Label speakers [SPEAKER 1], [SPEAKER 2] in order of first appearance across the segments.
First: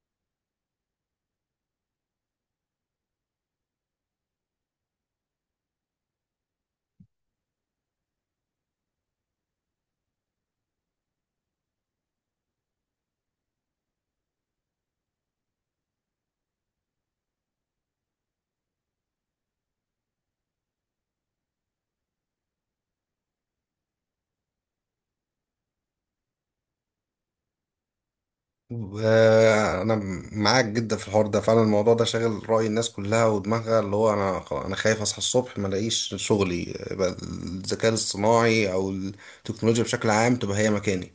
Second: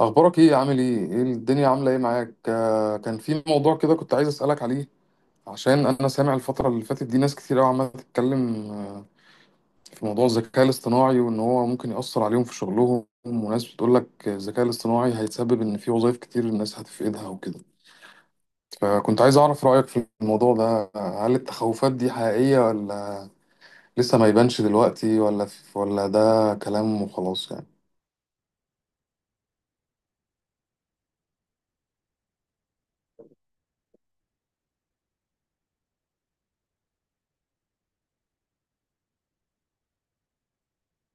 [SPEAKER 1] اخبارك ايه؟ عامل ايه؟ ايه الدنيا عامله ايه معاك؟ كان في موضوع كده كنت عايز اسالك عليه. عشان انا سامع الفتره اللي فاتت دي ناس كتير قوي عماله تتكلم، في موضوع الذكاء الاصطناعي وان هو ممكن ياثر عليهم في شغلهم، وناس بتقول لك الذكاء الاصطناعي هيتسبب ان في وظائف كتير الناس هتفقدها وكده. فكنت عايز اعرف رايك في الموضوع ده، هل التخوفات دي حقيقيه، ولا لسه ما يبانش دلوقتي، ولا ولا ده كلام وخلاص يعني؟
[SPEAKER 2] انا معاك جدا في الحوار ده، فعلا الموضوع ده شاغل رأي الناس كلها ودماغها، اللي هو انا خايف اصحى الصبح ما الاقيش شغلي، يبقى الذكاء الاصطناعي او التكنولوجيا بشكل عام تبقى هي مكاني.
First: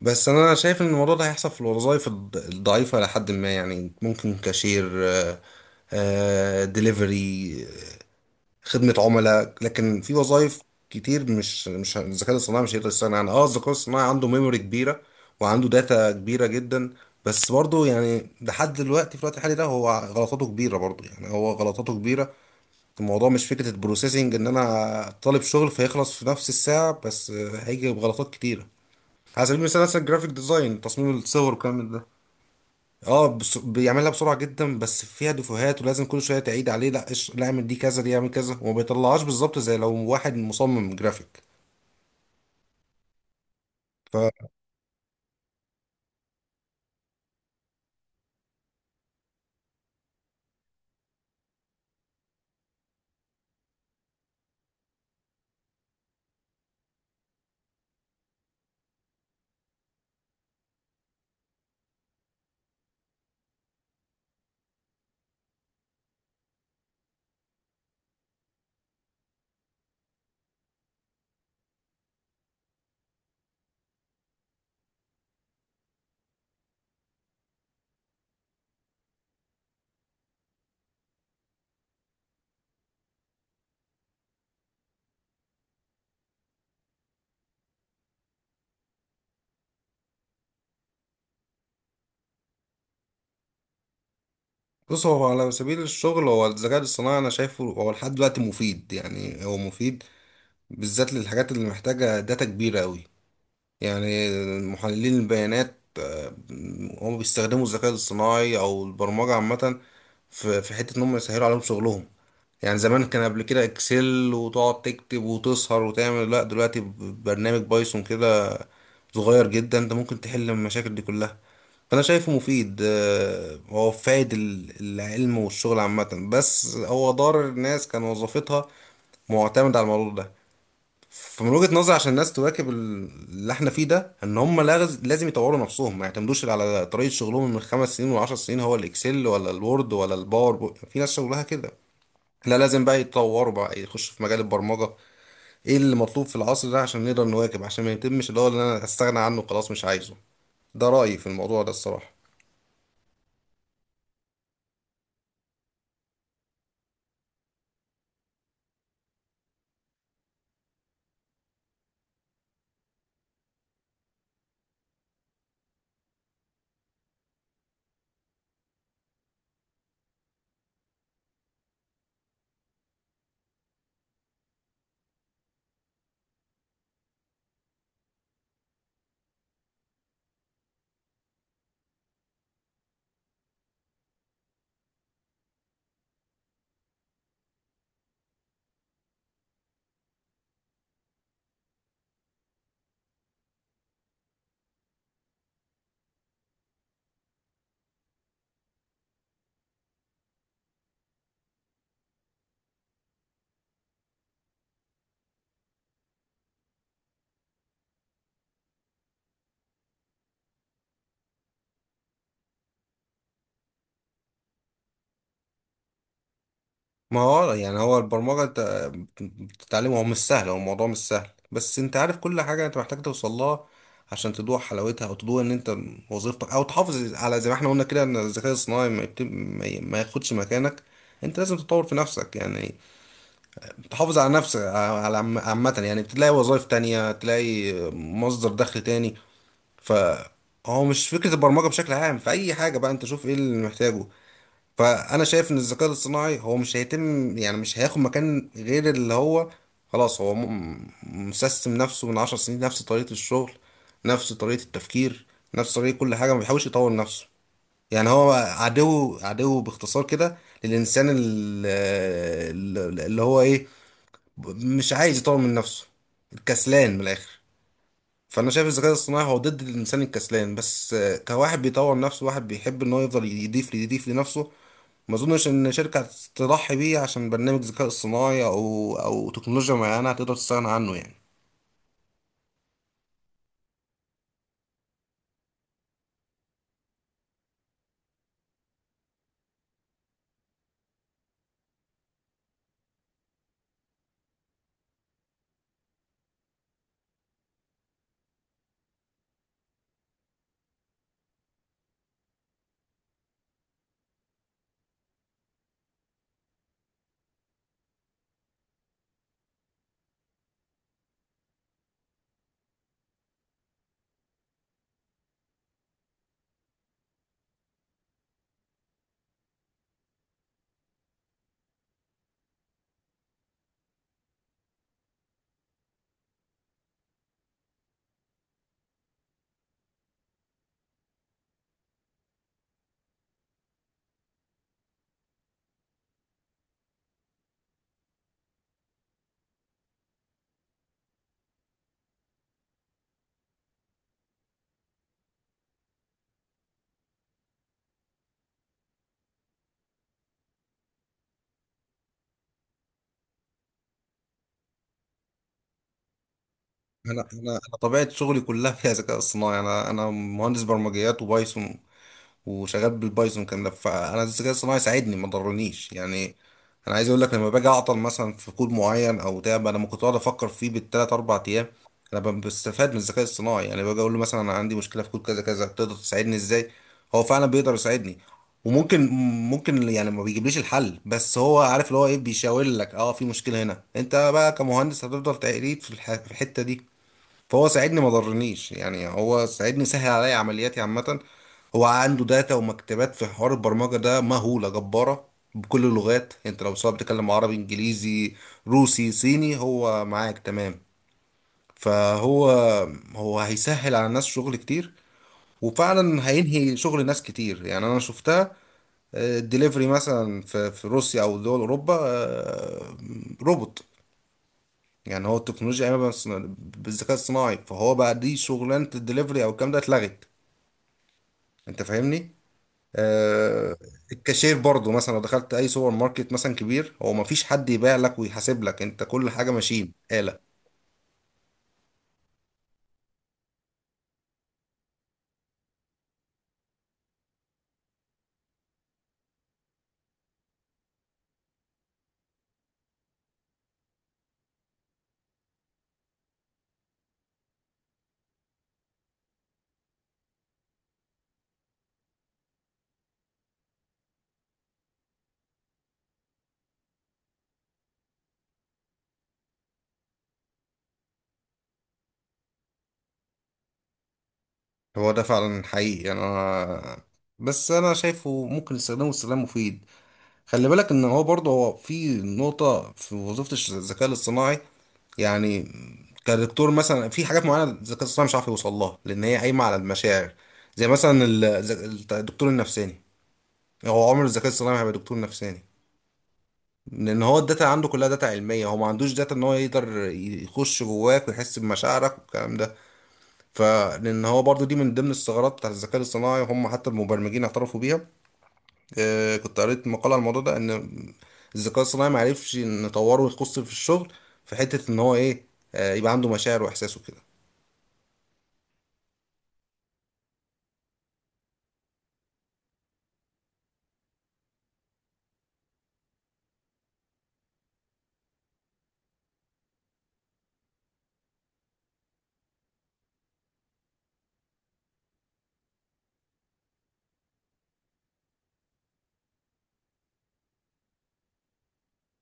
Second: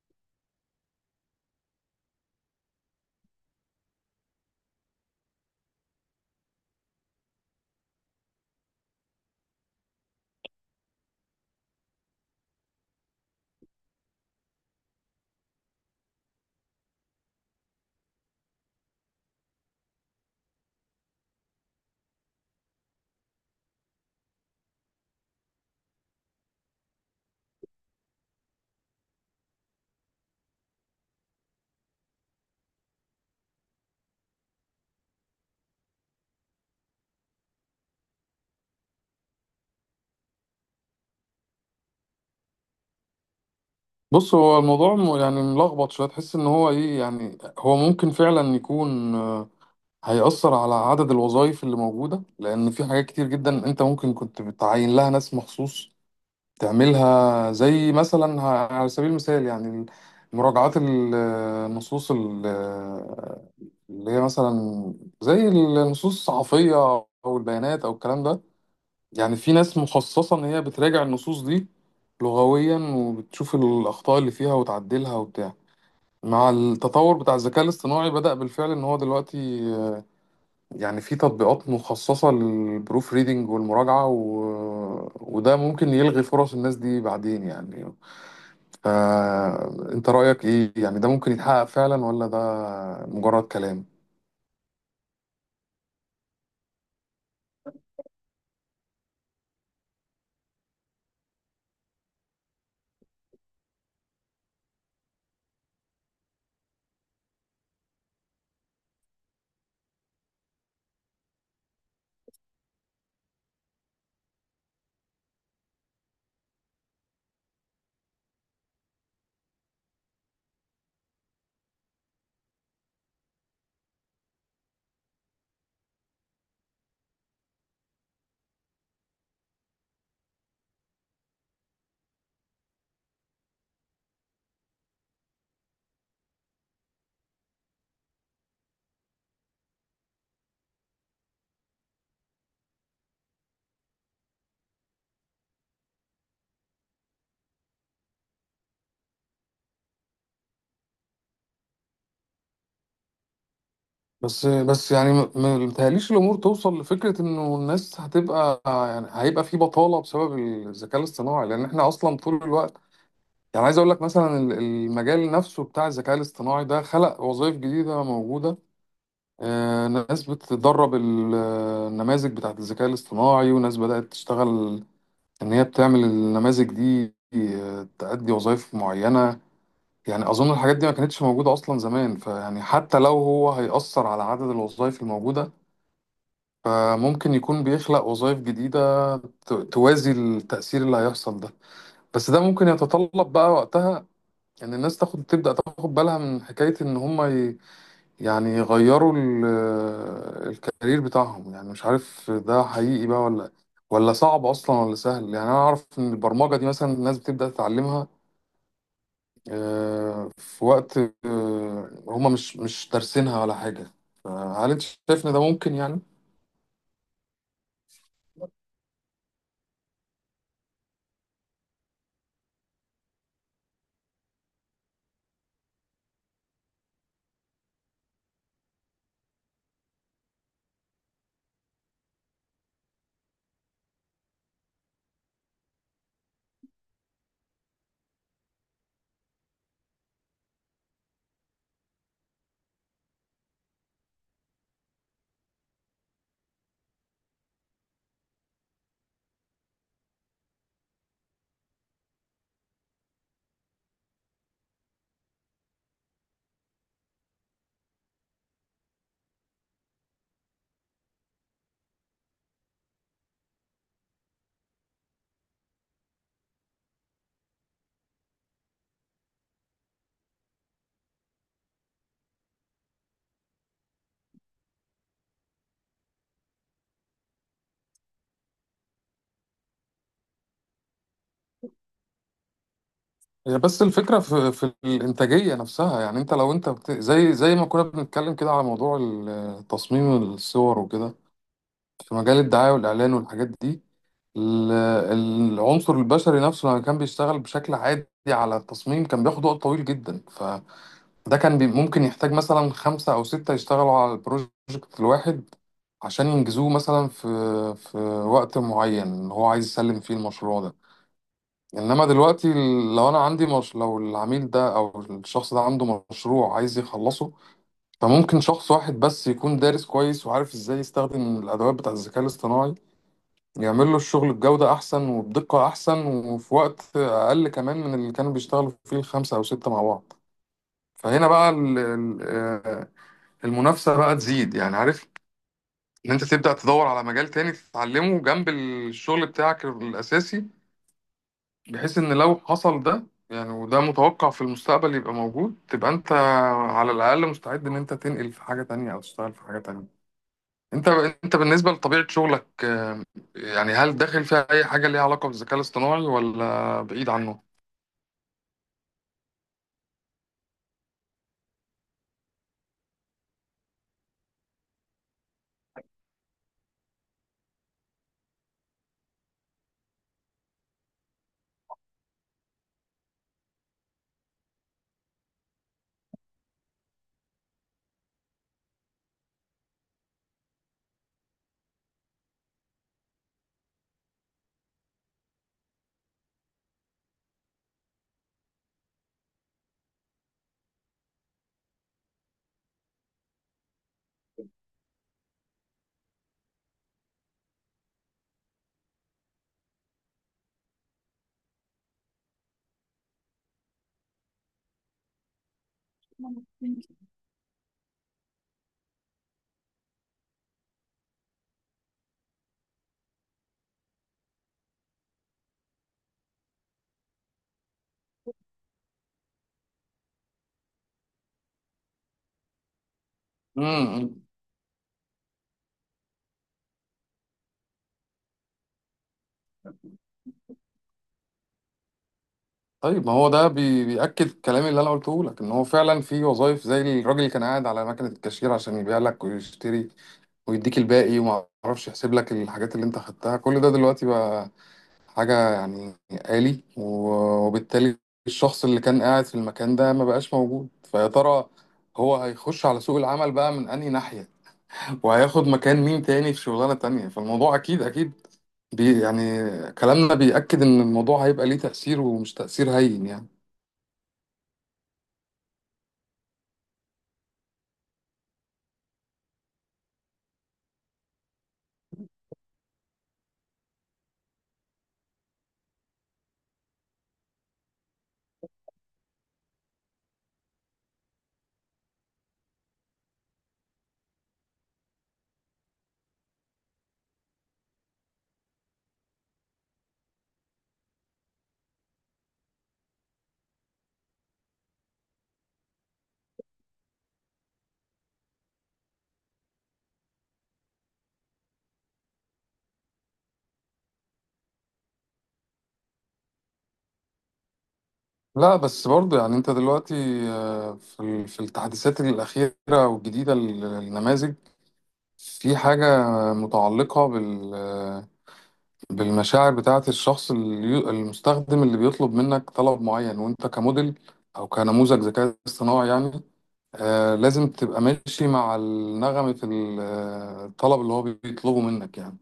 [SPEAKER 2] بس انا شايف ان الموضوع ده هيحصل في الوظائف الضعيفة، لحد ما يعني ممكن كاشير، ديليفري، خدمة عملاء. لكن في وظائف كتير مش الذكاء الاصطناعي مش هيقدر يستغنى عنها. اه، الذكاء الاصطناعي عنده ميموري كبيرة وعنده داتا كبيرة جدا، بس برضه يعني لحد دلوقتي في الوقت الحالي ده هو غلطاته كبيرة، برضه يعني هو غلطاته كبيرة. الموضوع مش فكرة البروسيسنج ان انا طالب شغل فيخلص في نفس الساعة، بس هيجي بغلطات كتيرة. على سبيل المثال مثلا الجرافيك ديزاين، تصميم الصور والكلام من ده، اه بس بيعملها بسرعه جدا، بس فيها دفوهات ولازم كل شويه تعيد عليه، لا لا اعمل دي كذا، دي اعمل كذا، وما بيطلعهاش بالظبط زي لو واحد مصمم جرافيك.
[SPEAKER 1] بص هو الموضوع يعني ملخبط شويه. تحس ان هو ايه؟ يعني هو ممكن فعلا يكون، هيأثر على عدد الوظائف اللي موجوده، لان في حاجات كتير جدا انت ممكن كنت بتعين لها ناس مخصوص تعملها، زي مثلا على سبيل المثال يعني مراجعات النصوص اللي هي مثلا زي النصوص الصحفيه او البيانات او الكلام ده. يعني في ناس مخصصة إن هي بتراجع النصوص دي لغويا، وبتشوف الأخطاء اللي فيها وتعدلها وبتاع. مع التطور بتاع الذكاء الاصطناعي بدأ بالفعل إن هو دلوقتي، آه، يعني في تطبيقات مخصصة للبروف ريدنج والمراجعة وده ممكن يلغي فرص الناس دي بعدين يعني. فأنت رأيك إيه؟ يعني ده ممكن يتحقق فعلا، ولا ده مجرد كلام؟
[SPEAKER 2] فبص، هو على سبيل الشغل، هو الذكاء الاصطناعي انا شايفه هو لحد دلوقتي مفيد، يعني هو مفيد بالذات للحاجات اللي محتاجه داتا كبيره قوي. يعني محللين البيانات هم بيستخدموا الذكاء الاصطناعي او البرمجه عامه في حته ان هم يسهلوا عليهم شغلهم. يعني زمان كان قبل كده اكسل، وتقعد تكتب وتسهر وتعمل، لا دلوقتي برنامج بايثون كده صغير جدا انت ممكن تحل المشاكل دي كلها. فانا شايفه مفيد، هو فايد العلم والشغل عامة، بس هو ضرر الناس كان وظيفتها معتمد على الموضوع ده. فمن وجهة نظري، عشان الناس تواكب اللي احنا فيه ده، ان هم لازم يطوروا نفسهم، ما يعتمدوش على طريقة شغلهم من 5 سنين وعشر سنين، هو الاكسل ولا الوورد ولا في ناس شغلها كده. لا، لازم بقى يتطوروا، بقى يخشوا في مجال البرمجة، ايه اللي مطلوب في العصر ده عشان نقدر نواكب، عشان ما يتمش اللي هو اللي انا استغنى عنه خلاص مش عايزه. ده رأيي في الموضوع ده الصراحة.
[SPEAKER 1] بس يعني ما متهيأليش الامور توصل لفكره انه الناس هتبقى، يعني هيبقى في بطاله بسبب الذكاء الاصطناعي، لان احنا اصلا طول الوقت يعني عايز اقول لك مثلا المجال نفسه بتاع الذكاء الاصطناعي ده خلق وظائف جديده موجوده. ناس بتدرب النماذج بتاعت الذكاء الاصطناعي، وناس بدات تشتغل ان هي بتعمل النماذج دي، تأدي وظائف معينه. يعني اظن الحاجات دي ما كانتش موجوده اصلا زمان، فيعني حتى لو هو هيأثر على عدد الوظائف الموجوده، فممكن يكون بيخلق وظائف جديدة توازي التأثير اللي هيحصل ده. بس ده ممكن يتطلب بقى وقتها ان الناس تاخد تبدأ تاخد بالها من حكاية ان هم يعني يغيروا الكارير بتاعهم. يعني مش عارف ده حقيقي بقى، ولا ولا صعب اصلا، ولا سهل. يعني انا اعرف ان البرمجة دي مثلا الناس بتبدأ تتعلمها، في وقت هم مش دارسينها ولا حاجة. فهل انت شايف ان ده ممكن يعني؟
[SPEAKER 2] ما هو يعني هو البرمجة انت بتتعلمه، هو مش سهل، هو الموضوع مش سهل، بس انت عارف كل حاجة انت محتاج توصل لها عشان تدوق حلاوتها، او تدوق ان انت وظيفتك او تحافظ على، زي ما احنا قلنا كده، ان الذكاء الصناعي ما, يبت... ما ي- ما ياخدش مكانك. انت لازم تطور في نفسك يعني، تحافظ على نفسك، على عامة يعني، تلاقي وظائف تانية، تلاقي مصدر دخل تاني. ف هو مش فكرة البرمجة بشكل عام، في أي حاجة بقى أنت شوف إيه اللي محتاجه. فأنا شايف إن الذكاء الاصطناعي هو مش هيتم يعني، مش هياخد مكان غير اللي هو خلاص هو مسيستم نفسه من 10 سنين، نفس طريقة الشغل، نفس طريقة التفكير، نفس طريقة كل حاجة، ما بيحاولش يطور نفسه. يعني هو عدو عدو باختصار كده للإنسان ال- ال- اللي هو إيه مش عايز يطور من نفسه، الكسلان من الاخر. فانا شايف الذكاء الاصطناعي هو ضد الانسان الكسلان، بس كواحد بيطور نفسه، واحد بيحب ان هو يفضل يضيف يضيف لنفسه، ما اظنش ان شركه تضحي بيه عشان برنامج ذكاء اصطناعي او تكنولوجيا معينه هتقدر تستغنى عنه يعني.
[SPEAKER 1] هي بس الفكرة في الإنتاجية نفسها. يعني أنت لو أنت زي ما كنا بنتكلم كده على موضوع تصميم الصور وكده في مجال الدعاية والإعلان والحاجات دي، ال- العنصر البشري نفسه لما كان بيشتغل بشكل عادي على التصميم كان بياخد وقت طويل جدا. فده كان ممكن يحتاج مثلا خمسة أو ستة يشتغلوا على البروجكت الواحد عشان ينجزوه مثلا في في وقت معين هو عايز يسلم فيه المشروع ده. انما دلوقتي لو انا عندي مش... لو العميل ده او الشخص ده عنده مشروع عايز يخلصه، فممكن شخص واحد بس يكون دارس كويس وعارف ازاي يستخدم الادوات بتاع الذكاء الاصطناعي يعمل له الشغل بجودة احسن وبدقة احسن وفي وقت اقل كمان من اللي كانوا بيشتغلوا فيه الخمسة او ستة مع بعض. فهنا بقى المنافسة بقى تزيد. يعني عارف ان انت تبدأ تدور على مجال تاني تتعلمه جنب الشغل بتاعك الاساسي، بحيث ان لو حصل ده يعني، وده متوقع في المستقبل يبقى موجود، تبقى انت على الاقل مستعد ان انت تنقل في حاجه تانية او تشتغل في حاجه تانية. انت انت بالنسبه لطبيعه شغلك، يعني هل داخل فيها اي حاجه ليها علاقه بالذكاء الاصطناعي، ولا بعيد عنه؟
[SPEAKER 2] انا طبيعه شغلي كلها فيها ذكاء اصطناعي، انا مهندس برمجيات وبايثون وشغال بالبايثون كان ده. فانا الذكاء الصناعي ساعدني، ما ضرنيش يعني. انا عايز اقول لك لما باجي اعطل مثلا في كود معين او تعب، انا ممكن اقعد افكر فيه بالثلاث اربع ايام، انا بستفاد من الذكاء الصناعي. يعني باجي اقول له مثلا انا عندي مشكله في كود كذا كذا، تقدر تساعدني ازاي؟ هو فعلا بيقدر يساعدني. وممكن يعني ما بيجيبليش الحل، بس هو عارف اللي هو ايه، بيشاور لك، اه في مشكله هنا، انت بقى كمهندس هتفضل تعيد في الحته دي. فهو ساعدني ما ضرنيش يعني، هو ساعدني سهل عليا عملياتي عامة. هو عنده داتا ومكتبات في حوار البرمجة ده مهولة جبارة بكل اللغات، انت لو سواء بتتكلم عربي، انجليزي، روسي، صيني، هو معاك تمام. فهو هو هيسهل على الناس شغل كتير، وفعلا هينهي شغل ناس كتير يعني. انا شفتها الدليفري مثلا في روسيا او دول اوروبا، روبوت، يعني هو التكنولوجيا قايمه بالذكاء الصناعي، فهو بقى دي شغلانه الدليفري او الكلام ده اتلغت، انت فاهمني؟ آه.
[SPEAKER 1] امم
[SPEAKER 2] الكاشير برضو مثلا، لو دخلت اي سوبر ماركت مثلا كبير، هو ما فيش حد يبيع لك ويحاسب لك، انت كل حاجه ماشين آلة.
[SPEAKER 1] طيب ما هو ده بيأكد الكلام اللي انا قلته لك ان هو فعلا في وظائف زي الراجل اللي كان قاعد على مكنه الكاشير عشان يبيع لك ويشتري ويديك الباقي وما اعرفش يحسب لك الحاجات اللي انت خدتها، كل ده دلوقتي بقى حاجة يعني آلي، وبالتالي الشخص اللي كان قاعد في المكان ده ما بقاش موجود. فيا ترى هو هيخش على سوق العمل بقى من أنهي ناحية، وهياخد مكان مين تاني في شغلانة تانية؟ فالموضوع أكيد أكيد بي يعني كلامنا بيأكد إن الموضوع هيبقى ليه تأثير، ومش تأثير هين يعني.
[SPEAKER 2] هو ده فعلا حقيقي يعني، انا بس انا شايفه ممكن استخدامه استخدام مفيد. خلي بالك ان هو برضه هو في نقطة في وظيفة الذكاء الاصطناعي، يعني كدكتور مثلا في حاجات معينة الذكاء الاصطناعي مش عارف يوصل لها لان هي قايمة على المشاعر. زي مثلا الدكتور النفساني، هو عمر الذكاء الاصطناعي ما هيبقى دكتور نفساني، لان هو الداتا عنده كلها داتا علمية، هو ما عندوش داتا ان هو يقدر يخش جواك ويحس بمشاعرك والكلام ده. فلان هو برضه دي من ضمن الثغرات بتاعت الذكاء الاصطناعي، هم حتى المبرمجين اعترفوا بيها. كنت قريت مقالة على الموضوع ده ان الذكاء الصناعي معرفش نطوره ويخص في الشغل في حتة ان هو ايه، يبقى عنده مشاعر واحساس وكده.
[SPEAKER 1] لا بس برضه يعني أنت دلوقتي، في في التحديثات الأخيرة والجديدة للنماذج في حاجة متعلقة بال بالمشاعر بتاعة الشخص المستخدم اللي بيطلب منك طلب معين، وانت كموديل او كنموذج ذكاء اصطناعي يعني، آه لازم تبقى ماشي مع النغمة في الطلب اللي هو بيطلبه منك يعني.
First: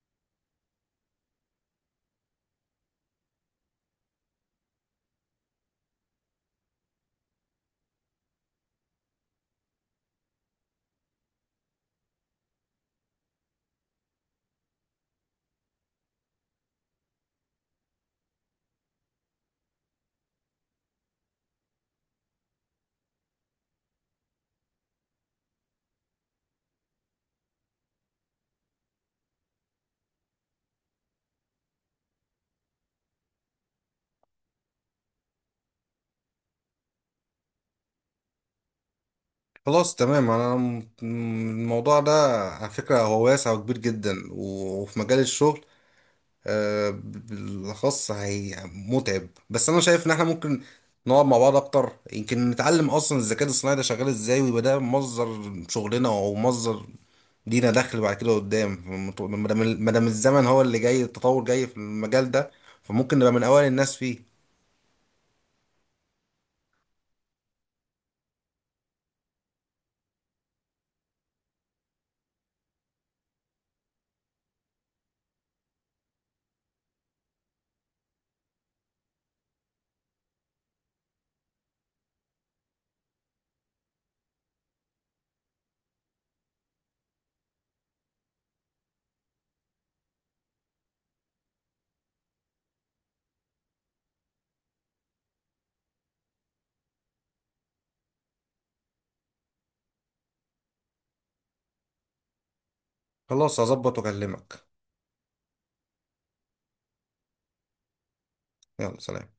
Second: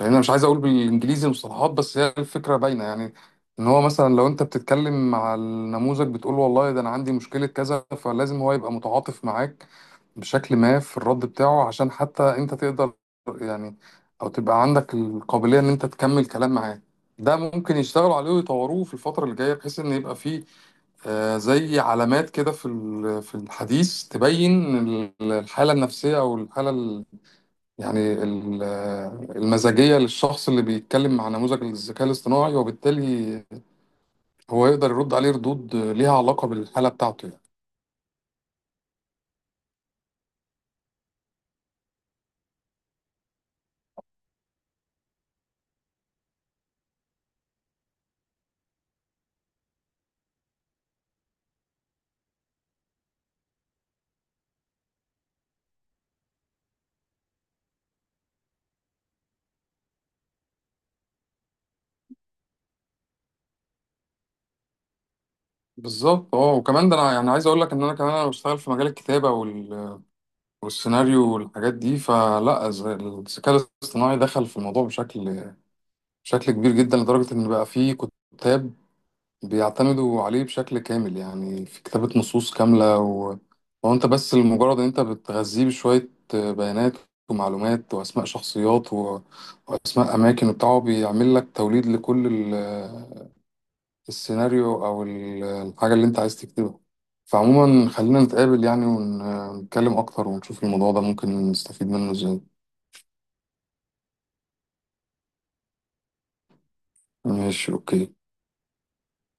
[SPEAKER 1] يعني انا مش عايز اقول بالانجليزي المصطلحات، بس هي الفكرة باينة يعني. ان هو مثلا لو انت بتتكلم مع النموذج بتقول له والله ده انا عندي مشكلة كذا، فلازم هو يبقى متعاطف معاك بشكل ما في الرد بتاعه، عشان حتى انت تقدر يعني او تبقى عندك القابلية ان انت تكمل كلام معاه. ده ممكن يشتغلوا عليه ويطوروه في الفترة اللي جاية، بحيث ان يبقى فيه، زي علامات كده في في الحديث تبين الحالة النفسية او الحالة يعني المزاجية للشخص اللي بيتكلم مع نموذج الذكاء الاصطناعي، وبالتالي هو يقدر يرد عليه ردود ليها علاقة بالحالة بتاعته يعني.
[SPEAKER 2] خلاص تمام، انا الموضوع ده على فكرة هو واسع وكبير جدا، وفي مجال الشغل بالاخص هي متعب. بس انا شايف ان احنا ممكن نقعد مع بعض اكتر، يمكن نتعلم اصلا الذكاء الاصطناعي ده شغال ازاي، ويبقى ده مصدر شغلنا او مصدر لينا دخل بعد كده قدام، ما دام ما دام الزمن هو اللي جاي التطور جاي في المجال ده، فممكن نبقى من اوائل الناس فيه.
[SPEAKER 1] بالظبط اه. وكمان ده انا يعني عايز اقول لك ان انا كمان انا بشتغل في مجال الكتابه والسيناريو والحاجات دي، فلا الذكاء الاصطناعي دخل في الموضوع بشكل بشكل كبير جدا، لدرجة إن بقى فيه كتاب بيعتمدوا عليه بشكل كامل يعني في كتابة نصوص كاملة وأنت بس لمجرد إن أنت بتغذيه بشوية بيانات ومعلومات وأسماء شخصيات وأسماء أماكن وبتاع، هو بيعمل لك توليد لكل السيناريو او الحاجه اللي انت عايز تكتبها. فعموما خلينا نتقابل يعني ونتكلم اكتر، ونشوف الموضوع ده ممكن نستفيد منه ازاي.
[SPEAKER 2] خلاص، هظبط واكلمك.
[SPEAKER 1] ماشي، اوكي.
[SPEAKER 2] يلا، سلام.